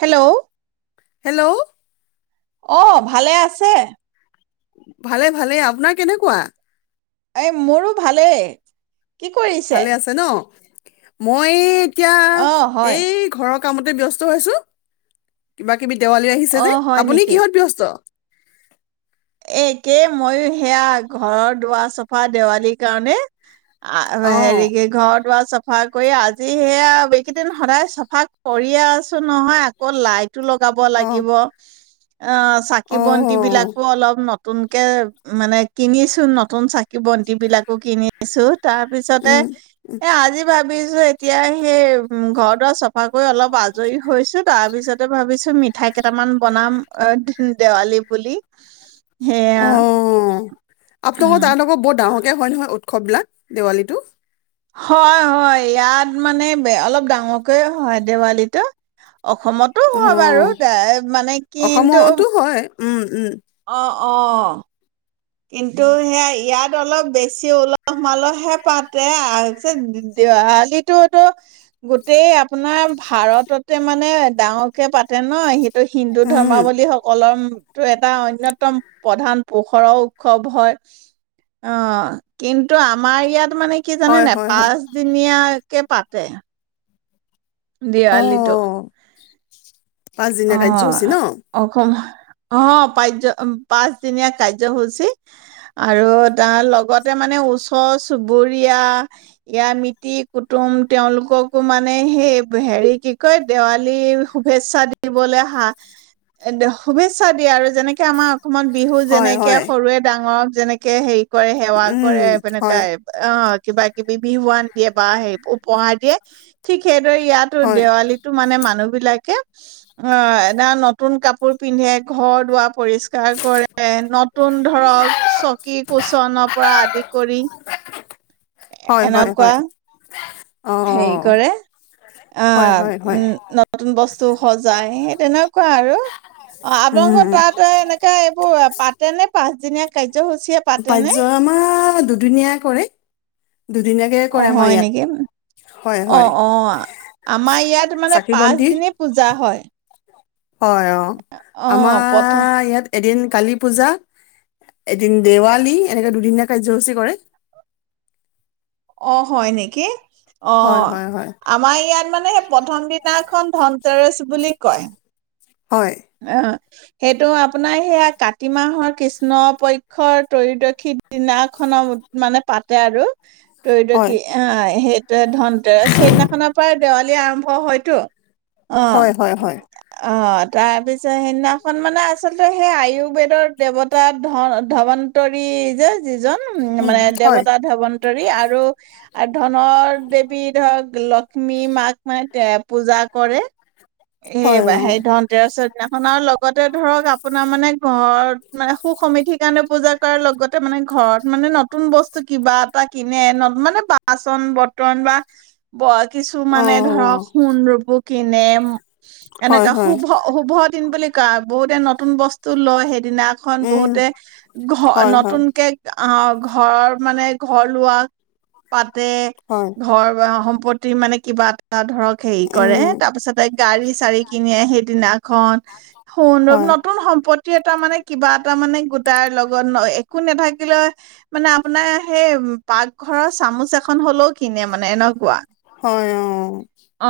Hello hello. অ' ভালে আছে? ভালে, ভালে আপোনাৰ কেনেকুৱা? এই মোৰো ভালেই। কি কৰিছে ভালে আছে ন? মই এতিয়া অ হয় এই ঘৰত কামতেই ব্যস্ত হৈ আছো। কিবা দেৱালী আহিছে অ যে হয় আপুনি কিহত ব্যস্ত? [inaudible] এ একেই মইয়ো সেয়া ঘৰৰ দুৱাৰ চফা দেৱালীৰ কাৰণে, আ অ হেৰিক ঘৰ চাফা কৰি আজি সেয়া, এইকেইদিন সদায় চাফা কৰিয়ে আছো নহয়, আকৌ লাইট টো লগাব অ লাগিব। অ' চাকি বন্তি বিলাক নতুনকে মানে, কিনিছো নতুন চাকি বন্তি বিলাকো কিনিছো। তাৰ পিছতে উম এ আজি ভাব ভাবিছো এতিয়া সেই উম, ঘৰ দোৱাৰ চফা কৰি অলপ আজৰি হৈছো, তাৰ পিছতে ভাবিছো মিঠাই কেইটামান বনাম। অ', দেৱালী বুলি। সেয়া অ', আপোনালোকৰ উম, তাৰ লগত বৰ ডাঙৰকে হয়, নহয় উ উৎসৱবিলাক দেৱালীতো হয়, হয় ইয়াত মানে অলপ ডাঙৰকে হয়, দেৱালীটো অসমতো অ হয়, বাৰু দেই মানে কিন্তু অসমতো হয় উম উম। অ', অ'। কিন্তু সেয়া ইয়াত অলপ বেছি উলহ মালহে পাতে দেৱালিতো টো গোটেই আপোনাৰ ভাৰততে মানে ডাঙৰকে পাতে ন হি ত হিন্দু উম ধৰ্মাৱল্মবীসকলৰ টো এটা অন্যতম প্ৰধান পোহৰোও উৎসৱ হয়, অ', কিন্তু আমাৰ ইয়াত মানে কি জানে নে হয় নাই হয় হয় পাঁচ দিনীয়া কে পাতে অ দেৱালীটো পাঁচদিনীয়া অ, কাৰ্যসূচী ন অকল অ পাজ্য-পাঁচদিনীয়া কাৰ্যসূচী আৰু তাৰ লগতে মানে ওচৰ-চুবুৰীয়া, ইয়া মিতিৰ-কুটুম তেওঁলোককো মানে হে- হেৰি, কি কয়- দেৱালী শুভেচ্ছা দিবলৈ হা- শুভেচ্ছা দিয়ে আৰু যেনেকে আমাৰ অসমত বিহুত হয় যেনেকে হয় সৰুৱে ডাঙৰক যেনেকে হেই কৰে সেৱা উম কৰে হয় তেনেকুৱা অ কিবা কিবি বিহুৱান দিয়ে বা, হে উপহাৰ দিয়ে ঠিক সেই [unintelligible] ইয়াতো হয় দেৱালীটো মানে মানুহ বিলাকে [unintelligible] অ এদা নতুন কাপোৰ পিন্ধে, ঘৰ দুৱাৰ পৰিষ্ কাৰ কৰে, নতুন ধৰক চকী-কোচনৰ পৰা আদি কৰি। [unintelligible] এনেকুৱা হয়-হয়-হয়। হেৰি কৰে, হয় আহ- হয় হয় উম- নতুন ব বস্তু সজাই হেই তেনেকুৱা আৰু অ, উম আপোনালোকৰ তাতে এনেকে এইবোৰ পাত তেনে পাঁচদিনীয়া কা [unintelligible] আমাৰ দুদিনীয়া কৰি। দুদিনীয়াকে কৰে আমাৰ ইয়াত। হয় হয় অ-অ, আমাৰ ইয়াত মানে চাকি পাঁচ বন্তি দিনে পূজা হয়। হয় অ, অ প্ৰথম আমাৰ ইয়াত এদিন কালী পূজা, এদিন দেৱালী, এনেকে দুদিনীয়া কাৰ্যসূচী কৰে। অ' হয় নেকি? অ, হয় হয় হয় আমাৰ ইয়াত মানে হে প্ৰথম দিনাখন ধন তেৰেছ বুলি কয়। হয় অ'অ সেইটো আপোনাৰ হেয়া কাতি মাহৰ কৃষ্ণ পক্ষৰ ত্ৰয়োদৰ্শী দিনাখনত মানে পাতে আৰু ত্ৰয়োদশী অ-এ সেইটোৱে ধনতেৰছ, হেইদিনাখনৰ পৰাই দেৱালী ৱালি আৰম্ভ হয়তো হয় হয় হয় হয় অ-অ তাৰপিছত, সেইদিনাখন মানে আচলতে হে আয়ুৰ্বেদৰ দেৱতা ধ ধৱন্তৰী যে যিজন উম মানে, দেৱতা ধৱন্তৰী আৰু ধনৰ দেৱী ধৰক ল মী মাক মানে তে পূজা কৰে হয় সেয়েবা সেই ধন তেৰ চত [unintelligible] খনৰ লগ আগতে ধৰক আপোনাৰ মানে ঘৰত নাই সু সমিতিৰ কাৰণে পূজা কৰাৰ লগত [unintelligible] মানে ঘৰত মানে ন নতুন বস্তু কিবা এটা কিনে। ন মানে বাচন বৰ্তন বা ব কিছু অ অ মানে ধৰক সোণ ৰূপ কিনেম হয় এনেকা হয় শুভ-শুভত [unintelligible] বুলি কা, বহুতে নতুন বস্তু লয় হে দিনাখন উম বহুতে ঘ হয় হয় নতুনকে অ ঘৰৰ মানে ঘৰ লোৱা, পাত তে, হয় ঘৰ বয়া হোম প্ৰতি মানে কিবা তাত ধৰক হেৰি কৰে। উম তাৰ পিছত তাইক দুই চাৰি কিনিয়ে সেইদিনাখন ফোনত হয় নতুন [inaudible] প্ৰতি এটা মানে, কিবা এটা মানে গোটাৰ লগত ন একো নেথাকিলে। মানে আপোনাৰ সেই পাকঘৰৰ চামুচ এখন হলেও কিনে মানে এনেকুৱা। হয় অ অ।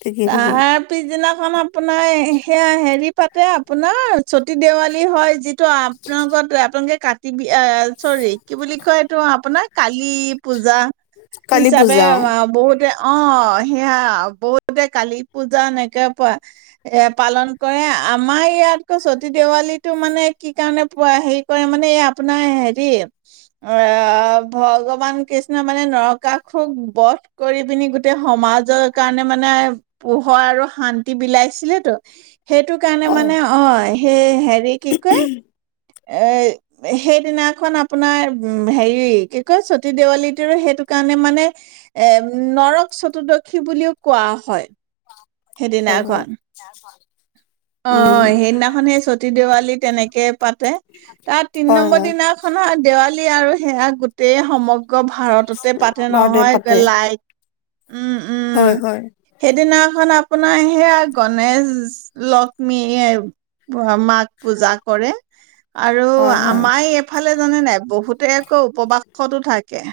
ঠিকেই ঠিকেই তাৰ পিছদিনা খন আপোনাৰ সেয়া হেৰি পাতে আপোনাৰ চতী দেৱালী হয়, যি তো আপোনা ওপৰত [unintelligible] কাটি বি এ চৰি কি বুলি কয়, এইটো আপোনাক কালি পূজা কালী হিচাপে পূজা অ', বহুতে অ', সেয়া বহুতে কালী পূজা এনেকে প এ পালন কৰে। আমাৰ ইয়াতকৈ চতী দেৱালীটো মানে কি কাৰণে পুৱা হেৰি কৰে মানে। এই আপোনাৰ হেৰি, অ', ভগৱান কৃষ্ণ মানে নৰকাসুক বধ কৰি পিনি গোটেই সমাজৰ কাৰণে মানে, পোহৰ আৰু শান্তি বিলাইছিলে তো সেইটো কাৰণে হয় মানে অ', সেই হেৰি কি কয়। এ, সেইদিনাখন আপোনাৰ উম, হেৰি কি কয় চতী দেৱালীটোৰ সেইটো কাৰণে মানে, এ নৰক চতুৰ্দশী বুলিও কোৱা হয়। হয় হয়। সেইদিনাখন উম অ', সেইদিনাখনহে সতীদেউ ছোৱালী তেনেকে পাতে, তাৰ তিন হয় নম্বৰ হয় দিনাখন দেৱালী [inaudible] আৰু সেয়া গোটেই সমগ্ গ ভাৰততে পাতে বাৰডে নহয় পাতে [unintelligible] উম-উম হয় হয় সেইদিনাখন আ আপোনাৰ হেয়া গণেশ লখমি য়ে অ', মাক পূজা কৰে। আৰু, হয় হয় আমাই এইফালে জানে নাই বহুতে আকৌ উপবাসতো থাকে।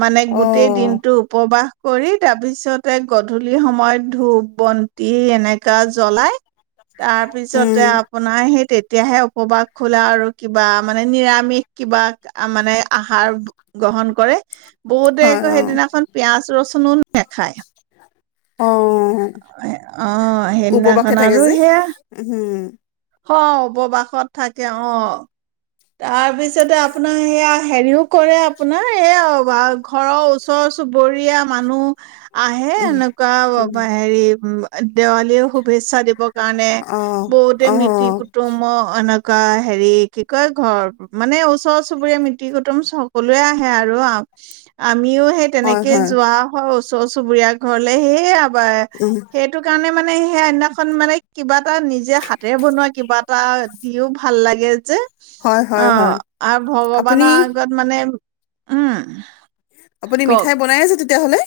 মানে অ গোটেই দিনটো উপবাস কৰি তাৰপিছতে গধূলি সময়ত ধূপ-বন্তি এনেকা জ্বলাই তাৰপিছতে উম আপোনাৰ হেই তে তেতিয়াহে উপবাস খোলা আৰু কিবা মানে নিৰামিষ কিবা মানে আহাৰ গ্ৰহণ কৰে। বহুতে হয় আকৌ অ সেইদিনাখন পিয়াজ ৰচুনো নেখায়। অ', অ- অ, উপবাসে হেইদিনাখন থাকে আৰু যে সেয়া উম হঅ, উপবাসত থাকে অ, তাৰপিছতে আপোনাৰ সেয়া হেৰিও কৰে আপোনাৰ, এইয়া ব ঘৰৰ ওচৰ চুবুৰীয়া মানুহ আহে উম এনেকুৱা উম ৱ হেৰি ব দেৱালীও শুভেচ্ছা দি ব কাৰণে, অ বহুতে অ মিতি কুটুম [inaudible] কা হেৰি কি কৈ ঘৰ মানে ওচৰ চুবুৰীয়া, মিতিৰ কুটুম চকলোৱে আহে আৰু-আ আমিও হে হয় তেনেকে হয় যোৱা হয়, উচ ওচৰ চুবুৰীয়াৰ ঘৰলে সেই বা, উম সেইটো কাৰণে মানে মানে সেই আইনাখন মানে কিবা এটা নিজে হাতেৰে বনোৱা কিবা এটা দিও ভাল লাগে যে। হয় হয় অ', হয় আৰু আপুনি ভগৱানৰ আগত মানে উম। আপুনি কওক মিঠাই বনাই আছে তেতিয়াহ'লে?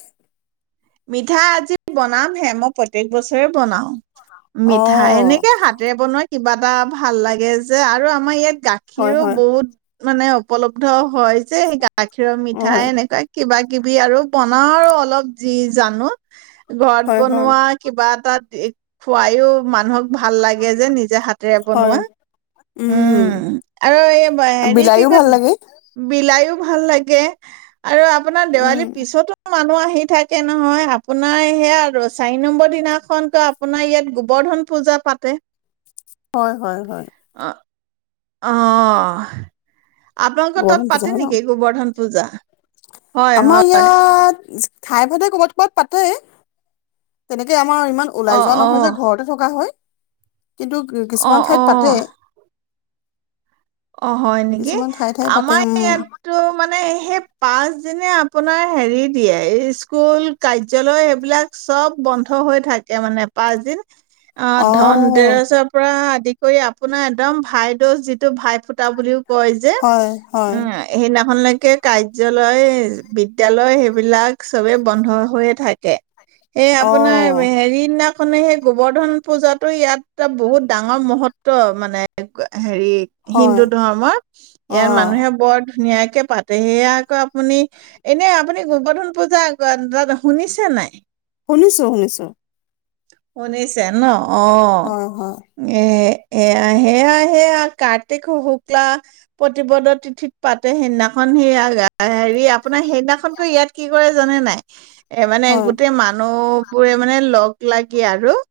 মিঠাই আজি বনামহে, মই প্ৰত্যেক বছৰে বনাও অ মিঠাই এনেকে হাতেৰে বনোৱা কিবা এটা ভাল লাগে যে আৰু আমাৰ ইয়াত হয় গাখীৰো হয় বহুত মানে উপলব্ধ হয় যে সেইকা গাখীৰৰ মিঠাই হয় এনেকুৱা কিবা কিবি আৰু পনা আৰু অলপ যি জানক ঘৰত হয় হয় বনোৱা কিবা এটাত এ খোৱায়ো মানুহক ভাল লাগে যে নিজে হাতেৰে হয় বনোৱা, উম আৰু এই ব হেৰি কি বিলাইও কয় ভাল লাগে বিলায়ো ভাল লাগে। আৰু আপোনাৰ উম দেৱালীৰ পিছতো মানুহ আহে। সি থাক তাকে নহয় আপোনাৰ সেয়া আৰু চাৰি নম্বৰ দিনাখনতো আপোনাৰ ইয়াত গোবৰ্ধন পূজা পাতে। হয় হয় হয়। অহ আপোনালোকৰ গৰম তাত পূজা পাতে হয় ন নেকি গোবৰ্ধন পূজা হয় আমাৰ হয় ইয়াত ঠাই ভদে কবাত কবাত পাতে তেনেকে তোমাৰ ইমান অ ওলাই যোৱা অ নহয় যে ঘৰতে থকা হয়। কিন্তু অ কিছুমান ঠাইত পাতে। অ অ হয় নেকি কিছুমান ঠাই ঠাই পাতে আমাৰ উম ইয়াতটো মানে সেই পাচ যেনে আপোনাৰ হেৰি দিয়ে স্কুল কাৰ্য্যালয় সেইবিলাক চব বন্ধ হৈ থাকে মানে পাঁচ দিন। অ ধন দেৰেজৰ পৰা আ আদি কৰি আপোনাৰ একদম ভাই দোষ যিটো ভাই [unintelligible] বুলিও কয় যে হয় হয় উম সেই ন হল লৈকে কাৰ্যালয় বিদ্যালয় সেইবিলাক চবে বন্ধ হৈয়ে থাকে। এই অ আপোনাৰ হেৰি নাক খনে সেই গোবৰ্ধন পূজাতো ইয়াত ত বহুত ডাঙৰ মহত্ব মানে এ হেৰি হয় হিন্দু ধৰ্মৰ অ ইয়াৰ মানুহে বৰ ধুনীয়াক কে পাতে, সেয়া আকৌ আপুনি এনেই আপুনি গোবৰ্ধন পূজা [unintelligible] শুনিছে নাই? শুনিছোঁ। শুনিছোঁ। শুনিছে ন। অহ, হয় হয় এ হেয়া, হেয়া, হেয়া কা [unintelligible] শুক্লা প্ৰতিপদত তিথিত পাতে। সেইদিনাখন সেইয়া হেৰি আপো আপোনাৰ সেইদিনাখনকৈ ইয়াত কি কৰে জানে নাই এই মানে হয় গোটেই মানুহ বোৰে মানে লগ লাগি আৰু ও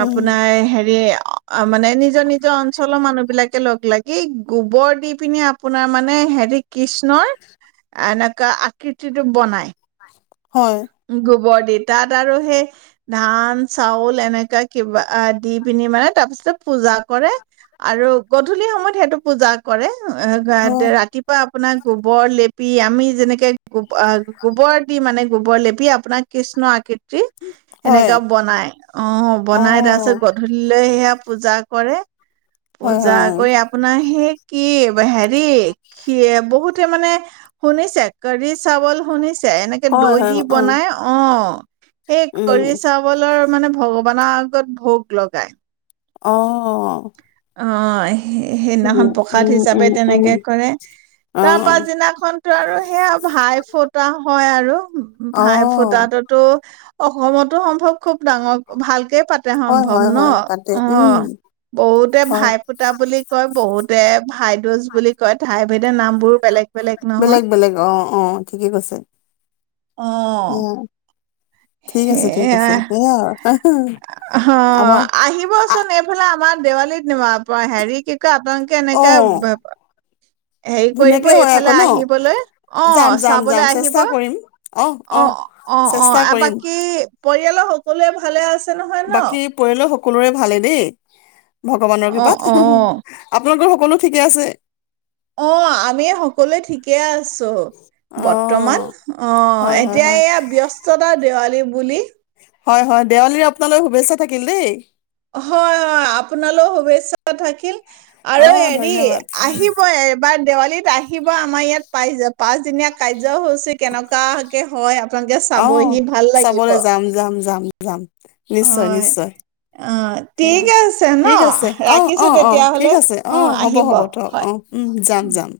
উম আপোনাৰ হেৰি অ' মানে নিজৰ নিজৰ অঞ্চলৰ মানুহ বিলাক লাগি গোবৰ দি পিনে আপোনাৰ মানে হেৰি কৃষ্ণৰ এনেকা আকৃতিটো বনায়। হয় গোবৰ [unintelligible] তাত আৰু সেই ধান, চাউল এনেকা কিবা দি পিনি মানে তাৰ পিছত পূজা কৰে আৰু গধূলি সময়ত সেইটো পূজা কৰে। অ, হয় [unintelligible] ৰাতিপুৱা আপোনাৰ গোবৰ লেপি আমি যেনেকে গোব-অহ গোবৰ দি মানে গোবৰ লে [unintelligible] আপোনাৰ কৃষ্ণ আকৃতি [unintelligible] হয় এনেকা বনায়। অ' বনাই, তাৰপিছত গধূলি লৈ সেয়া পূজা কৰে। হয় পূজা হয় কৰি আপোনাৰ সেই কি। [unintelligible] ৰি সিয়ে বহুত সেইটোৱেই মানে শুনিছে, কৰি চাৱল শুনিছ এনেকে হয় দৈ হয় দি অ বনায়, অ'। সেই উম কৰি চাবলে ৰু মানে ভগৱান [unintelligible] আগত ভোগ লগায়। অহ। নহয় সেইদিনাখন প্ৰসাদ উম হিচাপে উম উম তেনেকে কৰে, অ তাৰ পাছদিনাখন টো আৰু সেয়া ভাই ফুটা হয় আ হেল্ল'। অ ভাই ফুটাততো অসমতো সম্ভৱ খুব ডাঙৰ ভাল। তেই পাতে হয় সম্ভৱ হয় ন' হয় পাতে উম অ', বহুত তে, হয় ভাই ফোটা বুলি কয় বহুতে ভাইদুজ বুলি কয় ঠাই ভেদে নাম বোৰ বেলেগ বেলেগ নহয়। বেলেগ অ অ', ঠিকে কৈছে। অ'। সেয়া ঠিক আছে, ঠিক সেয়া আছে সেয়া আৰু। অ', আ- আহিবচোন এইফালে আমাৰ দেৱালীত নিমাম। হেৰি কি কয় আপোনালোকে অ এনেকে হেৰি কৰিব ধুনীয়াকে হয় এইফালে আকৌ ন আহিবলৈ যাম অ', যাম যাম চাবলৈ আহিব। চেষ্টা অ', কৰিম অহ অহ অ', অ', অ', চেষ্টা আৰু কৰিম বাকী পৰিয়ালৰ হ কলোৱে ভালে আছ বাকী পৰিয়ালৰ সক সকলোৰে ভালে দেই। ভগৱানৰ অ', কৃপাত অ', আপোনালোকৰ সকলো ঠিকে আছে। অ', আমি সকলোৱে ঠিকে আছো অ বৰ্তমান অ', হয় হয় এতিয়া হয় এয়া ব্যস্ততা দেৱালী বুলি হয়, হয় দেৱালীৰ আপোনালৈ শুভেচ্ছা থাকিল দেই। হয়, হয় আপোনালৈও শুভেচ্ছা থাকিল। অ আৰু হেৰি ধন্যবাদ আহিব এইবাৰ দেৱালী লীত আহিব আমাৰ ইয়াত পাই য পাঁচদিনীয়া কাজ য, হৈছে কেনেকুৱাকে হয় আপোনালোকে অ চাবহি ভাল লাগিব। চাবলৈ যাম যাম যাম যাম। নিশ্চয় হয়, নিশ্চয় অ ঠিক সেয়া আছে ন ঠিক আছে অ', ৰাখিছো অ', অ', ঠিক তেতিয়াহ'লে আছে অ', হ'ব আহিব হ'ব থক হয় অ', উম, যাম, যাম।